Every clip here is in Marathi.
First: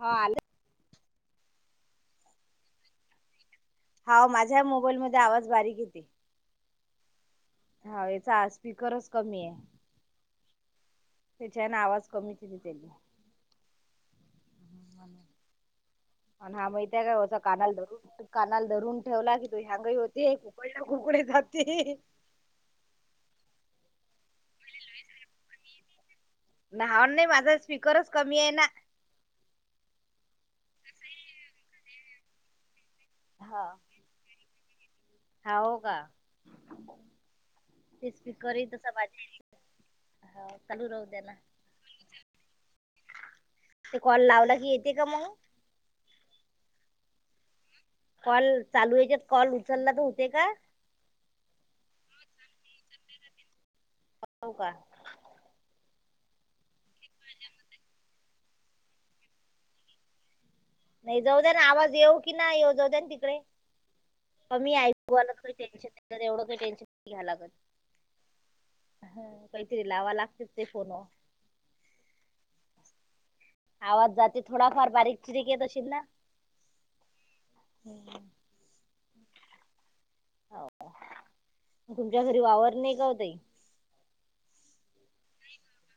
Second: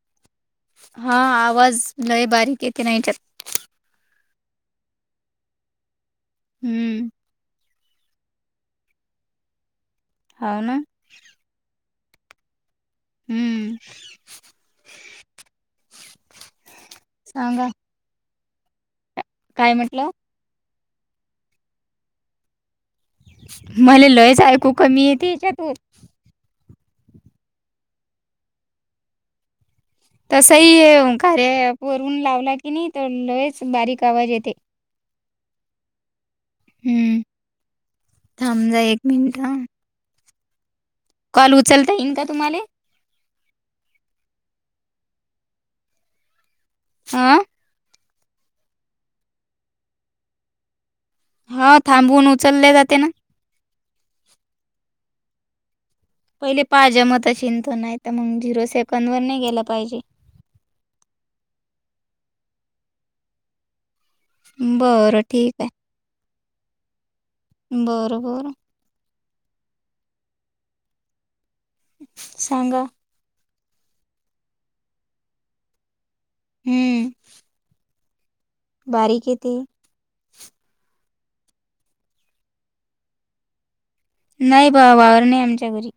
हो आल. हा आवाज लय बारीक येते ना हेच्यात. हाव माझ्या मोबाईलमध्ये आवाज बारीक येते. हम्म. हा येचा स्पीकरच कमी आहे. हा ना. तेच्या हेन आवाज कमी [unintelligible] जाईल. हम्म. [inaudible] [inaudible] पण हा माहित आहे का ओ सांगा [unintelligible] धरू कानाल धरून ठेवला कि तो काय हँग ही म्हटलं होते. [unintelligible] जाते. मला लईच ऐकू कमी येते हेच्यातून लहान नाही माझा स्पीकरच कमी आहे ना तसही कार्य ॲप वरून लावला कणी तर लईच हा. बारीक आवाज येते. हाव का [inaudible] हम्म ते थांब जरा एक मिनिट थांब. हा चालू राहू दे. कॉल उचलता येईल का तुम्हाला? ते कॉल लावला की येते का मग? आ कॉल चालू याच्यात कॉल उचलला तर होते का? हा थांबवून उचलले जाते ना. हो का. पहिले पाहिजे म चिंता नाही तर मग झिरो सेकंद वर नाही गेल पाहिजे. नाही जाऊ द्या ना आवाज येऊ की नाही येऊ जाऊ द्या ना तिकडं. कमी ऐकू बरं आलं तर ठीक टेन्शन नाही. एवढं काही टेन्शन नाही घ्याला लागत. बरोबर. हा काहीतरी लावा लागते ते फोन सांगा आवाज जाते थोडाफार बारीक चिरीक येत असशील ना? हम्म. हम्. बारीक येेते. हो [inaudible] तुमच्या घरी वावर नाही का ओ ताई? नाही बा वावर नाही आमच्या घरी.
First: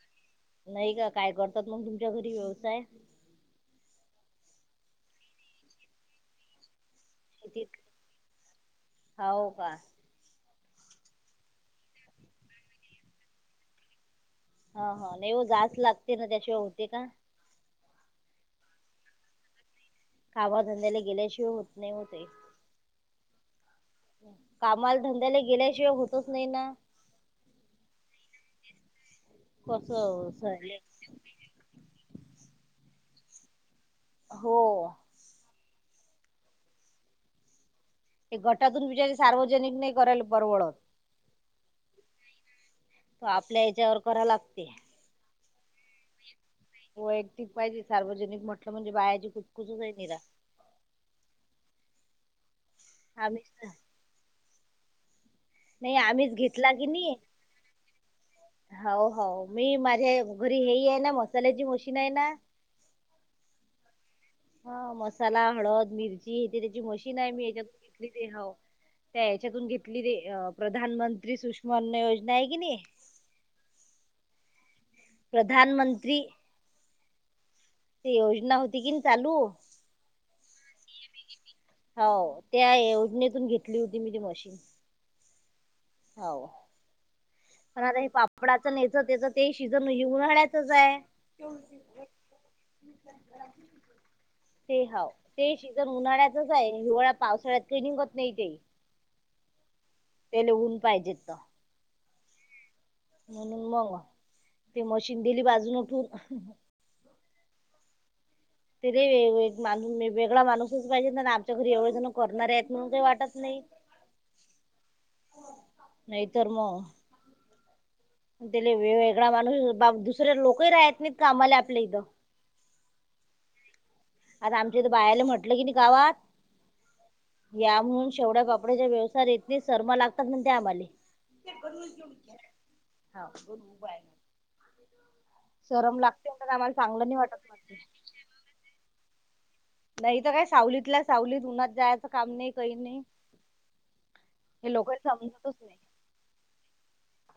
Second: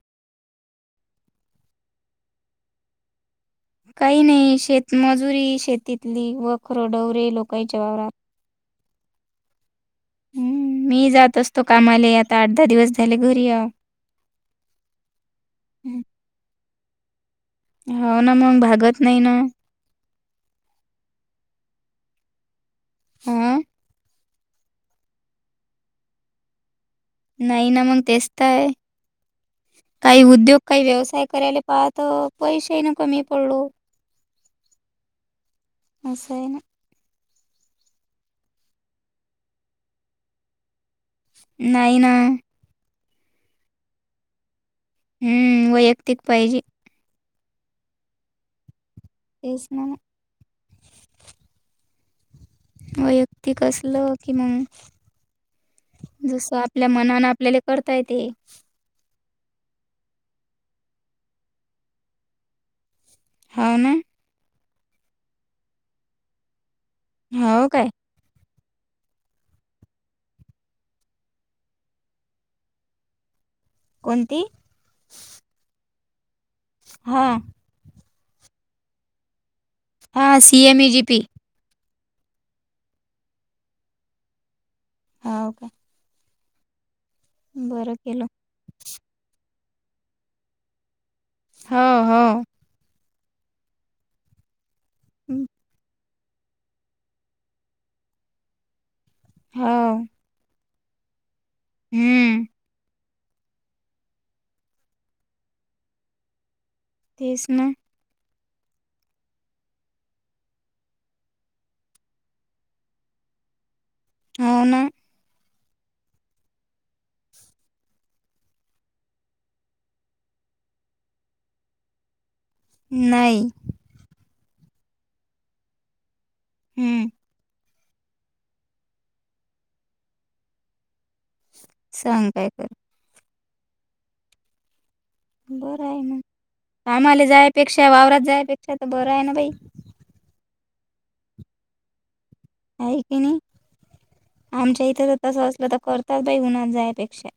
नाही का. काय करतात मग तुमच्या घरी व्यवसाय? काही नाही शेतमजुरी शेतीतली व खर डवरे शेतीत लोकांच्या वावरात. हो का हम् मी जात असतो कामाला आता आठ दहा दिवस झाले घरी हाव हा हा नाहीव जास् लागते ना त्याशिवाय होते का हो ना मग भागत नाही ना, कामा धंद्याले गेल्याशिवाय होत नाही व ते हं कामाला धंद्याला गेल्याशिवाय होतच नाही ना, नाही ना मग तेचतय काही कसं उद्योग सहले काही व्यवसाय करायला पाहत त पैसेे ना कमी पडलो. हो असय ना, हे गटातून बिचारीे सार्वजनिक नाही करायला परवडत. नाहीयना त आपल्या याच्यावर करा लागते. हम्म वैयक्तिक पाहिजे. वैयक्तिक पाहिजे सार्वजनिक म्हटलं म्हणजे बाहेची तेच कुचकुसच ना आहे मग निरा आम्हीच वैयक्तिक ना- असलं कि मग, नाही आम्हीच जस घेतला की आपल्या नाही मनान आपल्याला करता येते. हो हो मी माझ्या घरी हे आहे ना मसाल्याची मशीन आहे ना, होा ना हा मसाला, हळद, मिरची, जिरे ची त्याची मशीन आहे मी हाव हच्यातून काय घेतली. हो त्या याच्यातून घेतली रे प्रधानमंत्री सुषमान योजना आहे कि नाही, [inaudible] कोणती? प्रधान मंत्री हां ते योजना होती की चालू, हां C M E G P. हाव, त्या योजनेतून घेतली होती मी ती मशीन. हा हो का हो पण बरं आता हे केलं. पापड. याच [unintelligible] सिझन उन्हाळ्यातच आहे [unintelligible] हो हो ते हाव हं. ते सीजन उन्हाळ्यातच आहे हिवाळा पावसाळ्यात क निघत नाही ते, हा तेले ऊन पाहिजेत तर, हम्म म्हणून मग ते मशीन दिली बाजून उठून तेच ना ते दे एक माणूस वेगळा माणूसच पाहिजेत ना आमच्या घरी एवढे जण करणारे आहेत म्हणून काही वाटत नाही. [inaudible] हव ना नाही तर म त्याले वे वेगळा माणूस बा दुसरे लोकही राहत नाहीत कामाला आपल्या इथं नाही आता आमच्या हितं बाया ले म्हटलं किनी गावात हम्म या म्हणून शेवड्यापापड्याच्या व्यवसाय ला येत नही सरमा लागतात म्हण ते आम्हाले. हा सांग काय करू गरु उ [unintelligible] बरं आहे लागते म्हणतात आम्हाला ना चांगलं नाही आमाला वाटत म्हणते जायपेक्षा वावरात जायपेक्षा तर बरं आहे ना बाई नाही तर काय सावलीतला सावलीत उन्हात जायचं काम नाही. आहे की नाही हे आमच्या लोकांना इथं तर तस समजतच असलं नाही. तर करतात बाई उन्हात जायपेक्षा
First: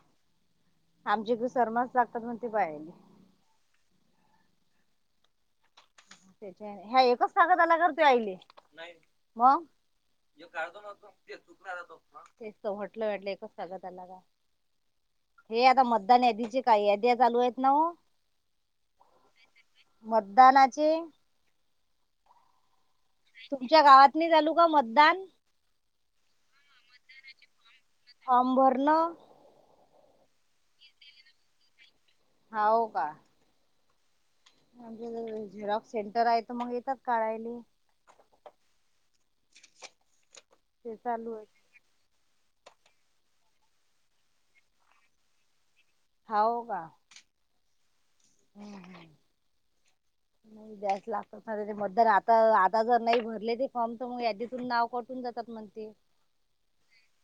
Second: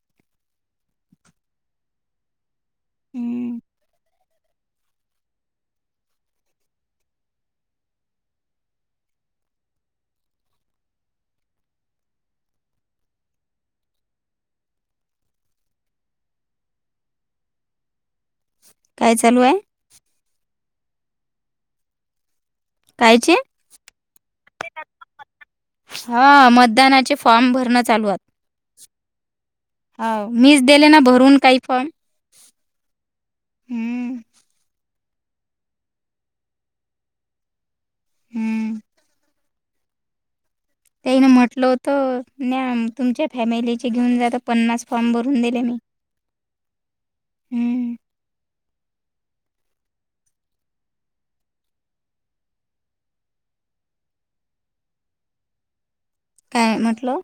आमचे इडे [unintelligible] शर्माच लागतात मग ते पायले हम्म. त्याच्या ह्या एकच स्वागत आला करते आईले मग कायतो म तो तेतटलं [unintelligible] वाटलं एकच सगतला का हे आता मतदान यादीचे काय यादी चालू आहेत ना काय चालूहाय. मतदानाची. कायचे? तुमच्या गावातली नाही चालू का. मतदान हा मतदानाचे फॉर्म भरणं चालूय. फॉर्म भरल. हो मीच दिले ना भरून काही फॉर्म. हो का. हम्म. म्हे [unintelligible] झेरॉक्स सेंटर आहे त मग येतात काढयली. हम्म. [inaudible] त्यान आहे म्हटलं होतं न तुमच्या फॅमिलीचे घेऊन जात पन्नास फॉर्म भरून दिले मी हव का. हम्म. हम् हम ब्यास [unintelligible] लाख मदर आता आता जर नाही भरले ते फॉर्म तर मग यादीतून नाव कटून जातात म्हण ते काय म्हटलं.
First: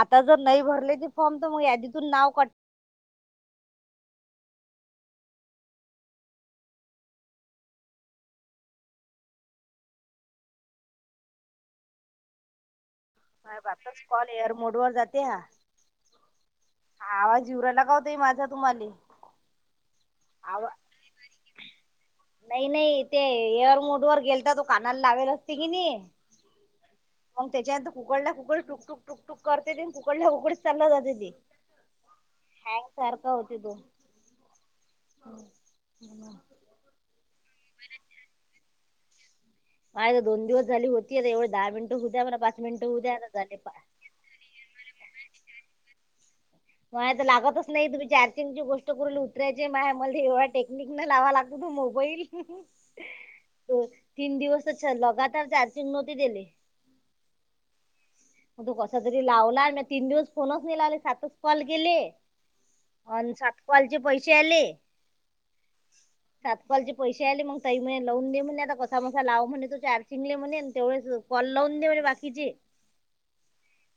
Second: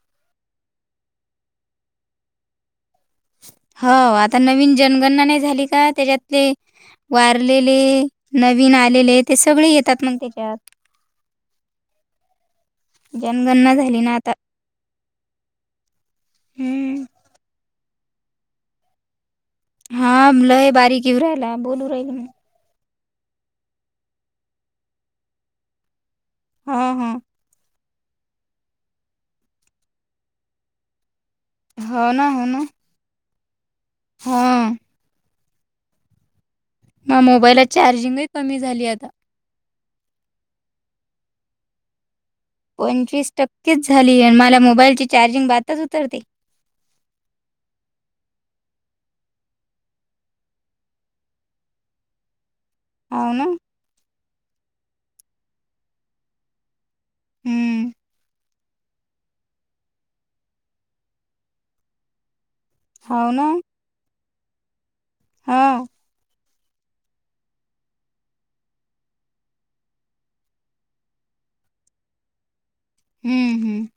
आता जर नाही भरले ते फॉर्म तर मग यादीतून नाव काट हो आता नवीन जनगणना नाही झाली का त्याच्यातले वारलेले नवीन आलेले ते सगळे येतात मग त्याच्यात. ह [inaudible] अ जनगणना बापा झाली स् ना आता कॉल एअरमोड वर जातेया. हम्म. आवाज इवरायलागवताय माझा तुम्हाले. हा आवा लय बारीक येऊ राहियला बोलू राहील मी. नाही नाही ते एअर मोड वर गेल तर तो कानाला लागवेल असते कि नाही. हा हा मग त्याच्यांत. ककडला कुकड टुकटुक टुकटुक करते ते ककडला कुकडीच ल जाते ते. हो ना हो ना. सारखा होती तो. हो. हो हो. मग मोबाईला चार्जिंगही कमी झाली आता. माय दोन दिवस झाली होती एवे दहा मिनट होद्या मला मिनिटं होऊ द्या आता पंचवीस झाले पा टक्केच झाली आ मला मोबाईलची चार्जिंग बातच उतरते. मा तर लागतच नाही तुम्ही चार्जिंगची गोष्ट करून उतरायचे मा मला एवढा टेक्निक न लावा लागत. ब मोबाईल. आव ना. तीन दिवस लगातार चार्जिंग नव्हती दिले हम्म मग तू कसा तरी लावला म तीन दिवस फोनच नाही लावले सातच कॉल केले अ हो ना सातकलचे पैसे आले हा सातपालचे पैसे आले मग तई म्ह लवन देले म्हणेले आता कसा मसा लाव म्हणे तो चार्जिंगले म्हणे तेवळेच कलवन म्हण बाकीचे हम्म हम्म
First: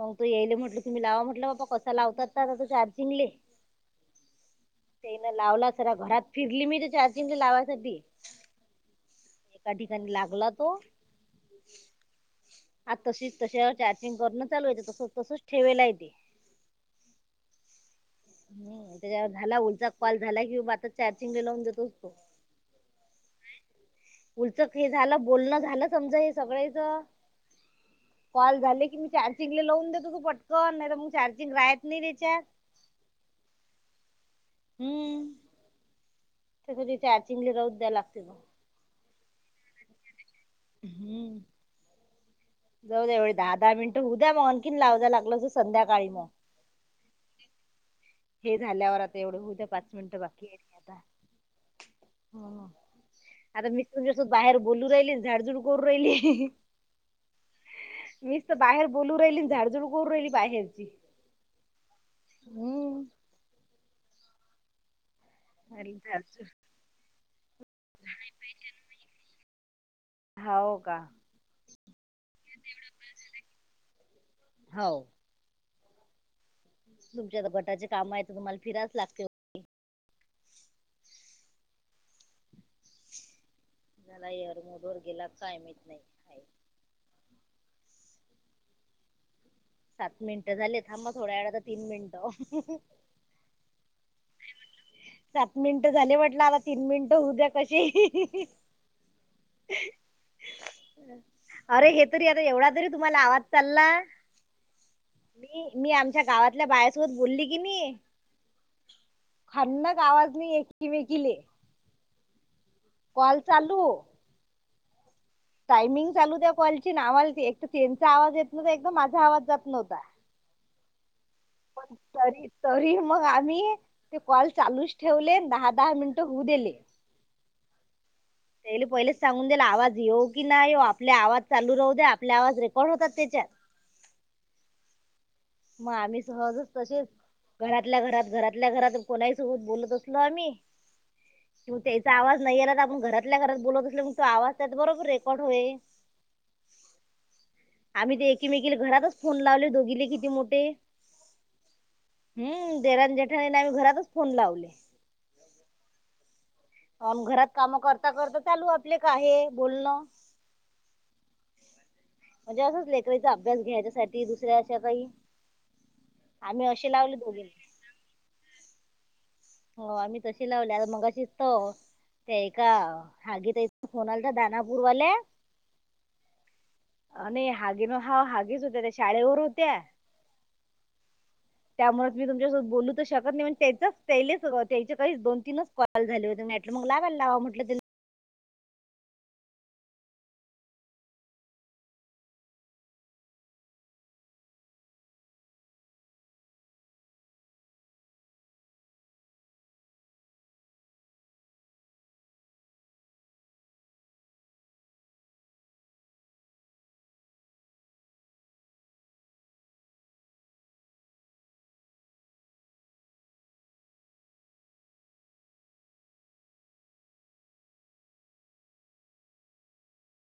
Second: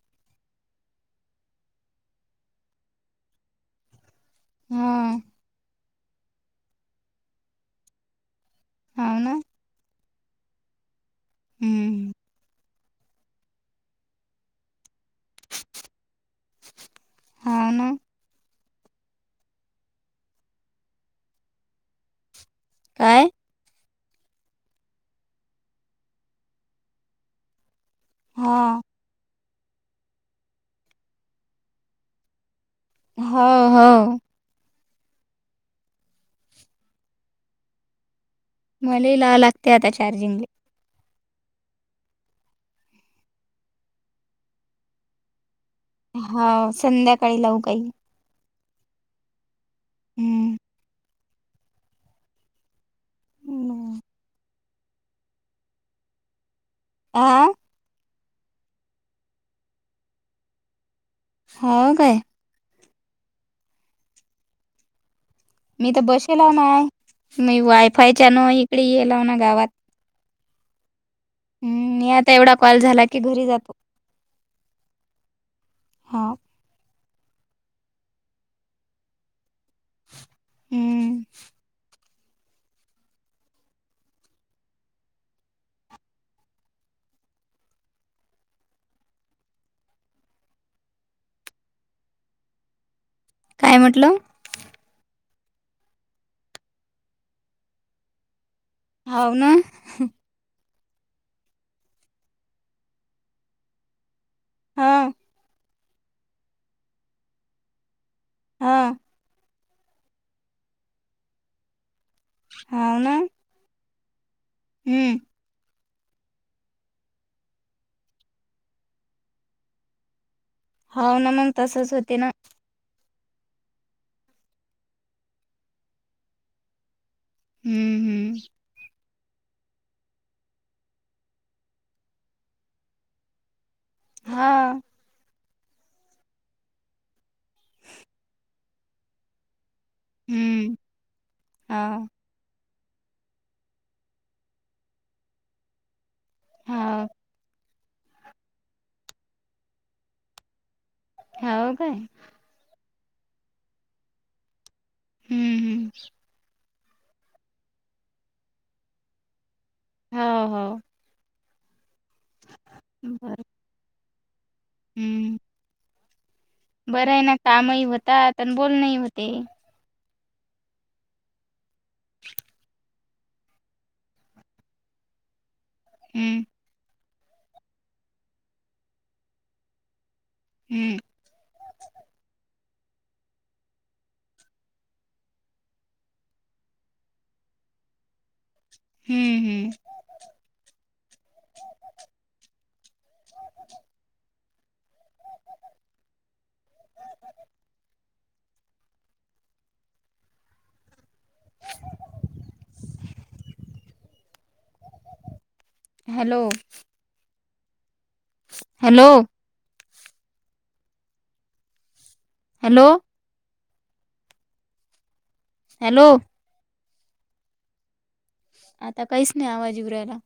मग तो येईले म्हटलं तुम्ही लावा म्हटलं बाबा कसा लावतात चार्जिंगले हा तेन लावला सरा घरात फिरली मी ते चार्जिंग लावायसाठी हो ना एका ठिकाणी लागला तो हम्म आता तशीच तश चार्जिंग करणं चालूयचं तस तसच ठेवेला आहे तेे अ ना ह त्याच्यावर झाला लचा कॉल झाला किं आता चार्जिंग लावून देतो असतो काय उलचक हे झालं बोलणं झालं समजा हे सगळ्याच कॉल हा झाले की मी चार्जिंग लावून देतो तू पटकन नाही तरर मग चार्जिंग राहत नाही रेच्या होा हा हम्म [unintelligible] मला ला लागते आता चार्जिंग ला हम्म जाऊ एवढे दहा दहा मिनट उद्या म्हनखीन लावायला लागल असं संध्याकाळी मग हा संध्याकाळी लावू काही हे झाल्यावर आता एवढं होद्या पाच मिनट बाकी हं. आहेत आता आता मी हं. तुमच्यासोबत बाहेर बोलू राहिली झाडझुड करू राहिली आ मीच तर बाहेर बोलू राहिली झाडझुडू करू राहिली बाहेरची होा काय हम् मी तर बसेलव ना मी वायफायच्यान इकडे येलाव ना गावात हो का हम्म मी आता एवढा कॉल झाला की घरी जातो हो हा तुमच्या आता घटाचे काम आहे तर तुम्हाला फिराच लागतील हम्म आपला एअरमधवर गेला काय माहीत नाही आहे. सात मिनिटं झाले थांब थोड्या वेळात तीन मिनिटं काय म्हटलं. सात मिनिट झाले म्हटलं आता तीन मिनटं होऊ द्या कसेही. हाव ना. अरे, हे तरी आता एवढा तरी तुम्हाला आवाज चालला. हां. मी, मी आमच्या गावातल्या बायासोबत बोली कणी. आ.. खान क‌ आवाज नि एकिमेकीले. हावं न. कॉल चालू. हम्म. टायमिंग चालू त्या कॉलच न, आम्हाला एक त्यांचा आवाज येत नव्हता, एक तर माझा आवाज जात नव्हता. हो ना, मग तसंच पण होते ना. तरी तरी मग आम्ही ते, कॉल चालूच ठेवले. दहा दहा मिनटं होऊ दिले. हम्म. हम्म. त्याले पहिलेच सांगून दिला. आवाज येऊ की नाही येऊ आपले आवाज चालूच राहू द्या, आपले आवाज रेकॉर्ड होतात तेच्यात. हां. मग आम्ही सहजच तसेच, घरातल्या घरात घरातल्या घरात कोणाही सोबत बोलत अस बरं मी हं. मग हाव. त्याचा आवाज नाही येईला, तर मग आपण घरात. आपल्या घरात बोलत असलं मग, तो आवाज त्यात बरोबर रेकॉर्ड होईल. हा. आम्ही तर एकीमेकीला घरातच फोन लावले, दोघीले किती मोठे. हाव काय? हम्म, देवरान जठाणीला, आम्ही घरातच फोन लावले. हम्म हम्. घरात कामं करता करता चालू, आपले काहे बोलणं. हो, हो. म्हणजे असंच, लेकराईचा बरं. अभ्यास घ्यायच्यासाठी दुसऱ्या अशा काही. आम्ही असे लावले बरेन ना, दोघी. कामही होतात आणि बोलण ही होते. हो, आम्ही तशी लावली आ, मगशीतो ते एका का हागी ताई फोन आलता दानापूरवाल्या. हम्म. आणि हागिनो हाते हागीच होत्या, त्या शाळेवर होत्या. हम्म. त्यामुळेचतर मी तुमच्यासोबत बोलू तर, शकत नाही मग त्याचं. तेयीचे काही दोन तीनच कॉल झाले होते, मग लावायला लावा म्हटलं. हम्म हम्म. [inaudible] हॅलो. हॅलो. हॅलो. हॅलो. आता काहीच नाही, आवाज येऊन राहिला.